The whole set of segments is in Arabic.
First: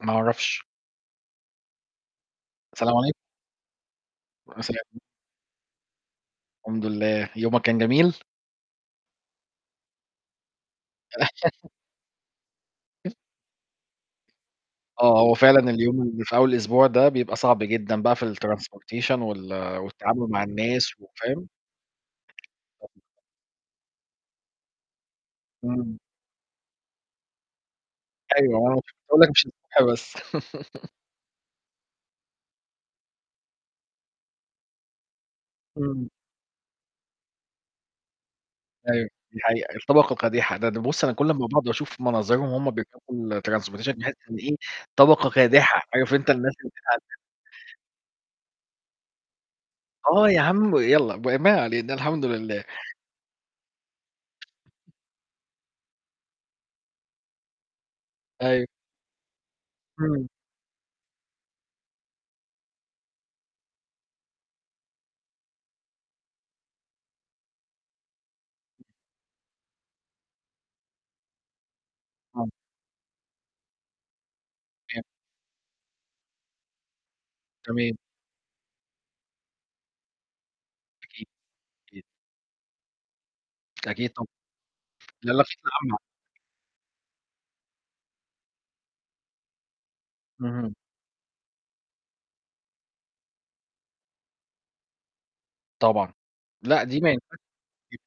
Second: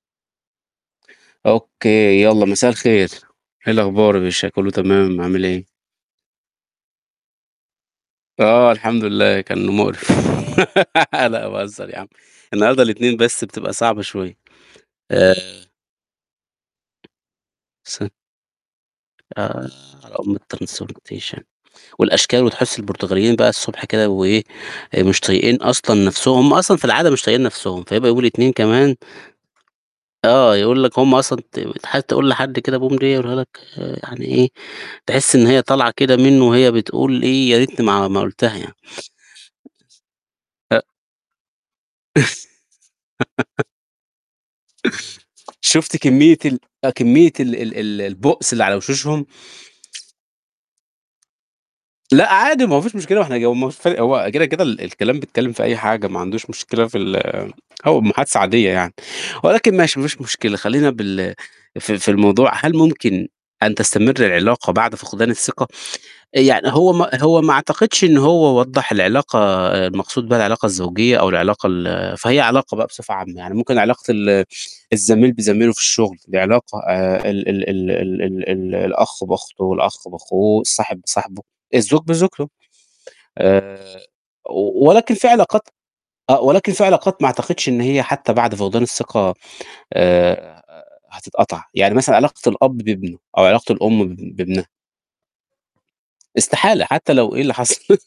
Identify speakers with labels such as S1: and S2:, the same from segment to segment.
S1: ما أعرفش.
S2: أوكي، يالّا مساء
S1: سلام
S2: الخير.
S1: عليكم.
S2: إيه الاخبار يا باشا، كله
S1: [unintelligible]
S2: تمام، عامل إيه؟
S1: الحمد لله. يومك كان جميل؟
S2: اه الحمد لله كان مقرف لا باهزر يا عم. النهاردة
S1: [unintelligible]
S2: الاتنين بس بتبقى صعبة شوية.
S1: آه، هو
S2: آآ
S1: فعلًا اليوم اللي في أول الأسبوع ده بيبقى صعب جدًا
S2: س
S1: بقى في الtransportation وال
S2: آآ على
S1: والتعامل
S2: أم
S1: مع الناس،
S2: الTransportation.
S1: وفاهم؟
S2: والأشكال وتحس
S1: [unintelligible]
S2: البرتغاليين بقى الصبح كده وإيه مش طايقين
S1: امم.
S2: اصلًا نفسهم. هم اصلًا في العادة مش طايقين نفسهم. فهيبقى يوم الاتنين
S1: أيوه، آه ما أنا كنت
S2: كمان.
S1: هاقولّ لك مش الصبح بس.
S2: آه يقول لك هم اصلًا ت حد يقول لحد كده "bom dia" يقولها لك آآ يعني إيه، تحس إن هي طالعة
S1: امم.
S2: كده منه وهي بتقول إيه، يا ريتني ما ما قُلتها يعني.
S1: أيوه، دي حقيقة، الطبقة كادحة، ده
S2: أ
S1: ده بص أنا كل اما باقعد واشوف مناظرهم وهم بيركبوا ال transportation، باحس إنه إيه طبقة كادحة،
S2: شُفت
S1: عارف أنت
S2: كمية
S1: الناس
S2: ال
S1: اللي
S2: آه كمية ال
S1: بيتعذبوا.
S2: ال البؤس اللي على وشوشهم؟
S1: آه يا عم. يالّا، وما علينا، الحمد
S2: لأ
S1: لله.
S2: عادي ما هو ما فيش مشكلة واحنا [unintelligible] هو كده كده الكلام بيتكلم في اي حاجة ما عندهوش مشكلة في ال هو محادثة
S1: أيوه.
S2: عادية يعني. ولكن ماشي ما فيش
S1: امم.
S2: مشكلة خلينا بال في في الموضوع. هل ممكن أن تستمر العلاقة بعد فقدان الثقة؟ يعني هو ما هو ما اعتقدش إن هو وضّح العلاقة آآ المقصود بها العلاقة الزوجية او العلاقة ال فهي
S1: آه.
S2: علاقة بقى بصفة عامة. يعني ممكن علاقة ال
S1: تمام.
S2: الزميل بزميله في الشغل، دي علاقة آآ ال ال ال
S1: تمام.
S2: ال ال ال الأخ بأخته والأخ بأخوه، الصاحب
S1: أكيد.
S2: بصاحبه، الزوج
S1: أكيد.
S2: بزوجته. آآ
S1: أكيد طب
S2: و ولكن في
S1: لا، لا
S2: علاقات
S1: فتنة عامة.
S2: آه ولكن في علاقات ما اعتقدش إن هي حتى بعد فقدان الثقة، آآ
S1: اهم.
S2: هتتقطع. يعني مثلًا علاقة الأب بابنه أو علاقة الأم ب بابنها.
S1: طبعًا. لأ،
S2: استحالة
S1: دي ما
S2: حتى لو
S1: ينفعش
S2: إيه اللي حصل.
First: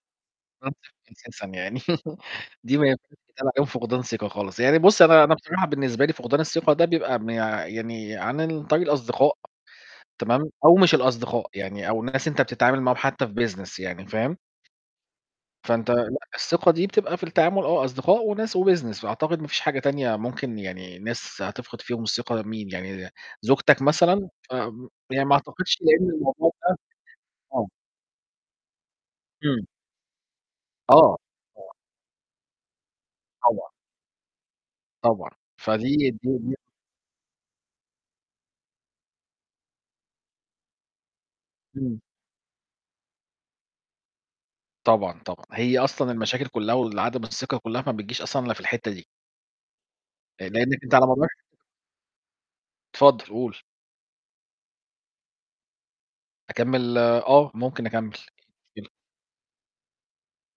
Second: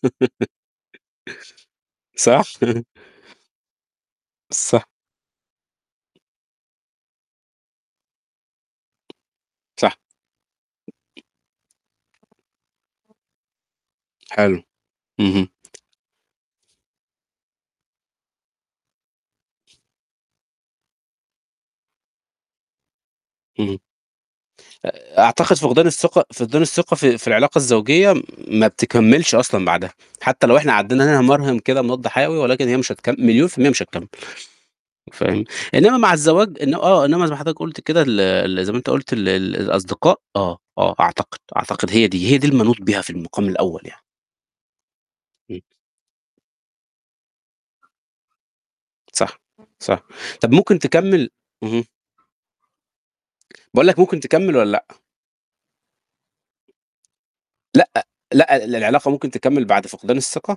S1: [unintelligible] أساسًا يعني
S2: صح؟
S1: دي ما ينفعش يتقال عليهم فقدان ثقة خالص. يعني
S2: صح.
S1: بُصّ أنا أنا بصراحة بالنسبة لي فقدان الثقة ده بيبقى مي يعني عن ال طريق الأصدقاء،
S2: صح.
S1: تمام؟ أو مش الأصدقاء يعني، أو الناس أنت بتتعامل معاهم حتى في business يعني، فاهم؟
S2: حلو. اهم.
S1: فانت لأ، الثقة دي بتبقى في التعامل آه أصدقاء وناس وbusiness، فأعتقد ما فيش حاجة تانية ممكن يعني ناس هتفقد فيهم الثقة، مين يعني؟
S2: اهم،
S1: زوجتك مثلًا، امم،
S2: آآ
S1: يعني ما
S2: أعتقد
S1: أعتقدش
S2: فقدان
S1: لأن
S2: الثقة
S1: الموضوع
S2: فقدان
S1: ده
S2: الثقة في في العلاقة
S1: آه.
S2: الزوجية ما بتكملش اصلًا
S1: امم.
S2: بعدها، حتى لو احنا
S1: آه.
S2: عدينا نمرهم
S1: طبعًا.
S2: كده مضاد حيوي ولكن هي مش هتكم مليون في
S1: طبعًا.
S2: المِيَّة مش هتكمّل.
S1: طبعًا.
S2: فاهم؟
S1: فدي
S2: إنما مع
S1: دي دي
S2: الزواج إن آه إنما زي ما حضرتك قلت كده ال ال زي ما انت قُلت ال ال الأصدقاء. آه، آه أعتقد، أعتقد
S1: امم.
S2: هي دي، هي دي اللي منوط بيها في المقام الأول يعني.
S1: طبعًا، طبعًا
S2: امم.
S1: هي أصلًا المشاكل كلها وال عدم الثقة كلها ما بتجيش أصلًا إلا في الحتة دي.
S2: صح صح. طب ممكن
S1: لأنك أنت على مدار
S2: تكمّل؟ اهم.
S1: اتفضل، قول.
S2: باقول لك ممكن تكمّل والّا لأ؟
S1: أكمّل آه، ممكن
S2: لأ،
S1: أكمّل.
S2: لأ، ال
S1: [unintelligible]
S2: العلاقة ممكن تكمّل بعد فقدان الثقة؟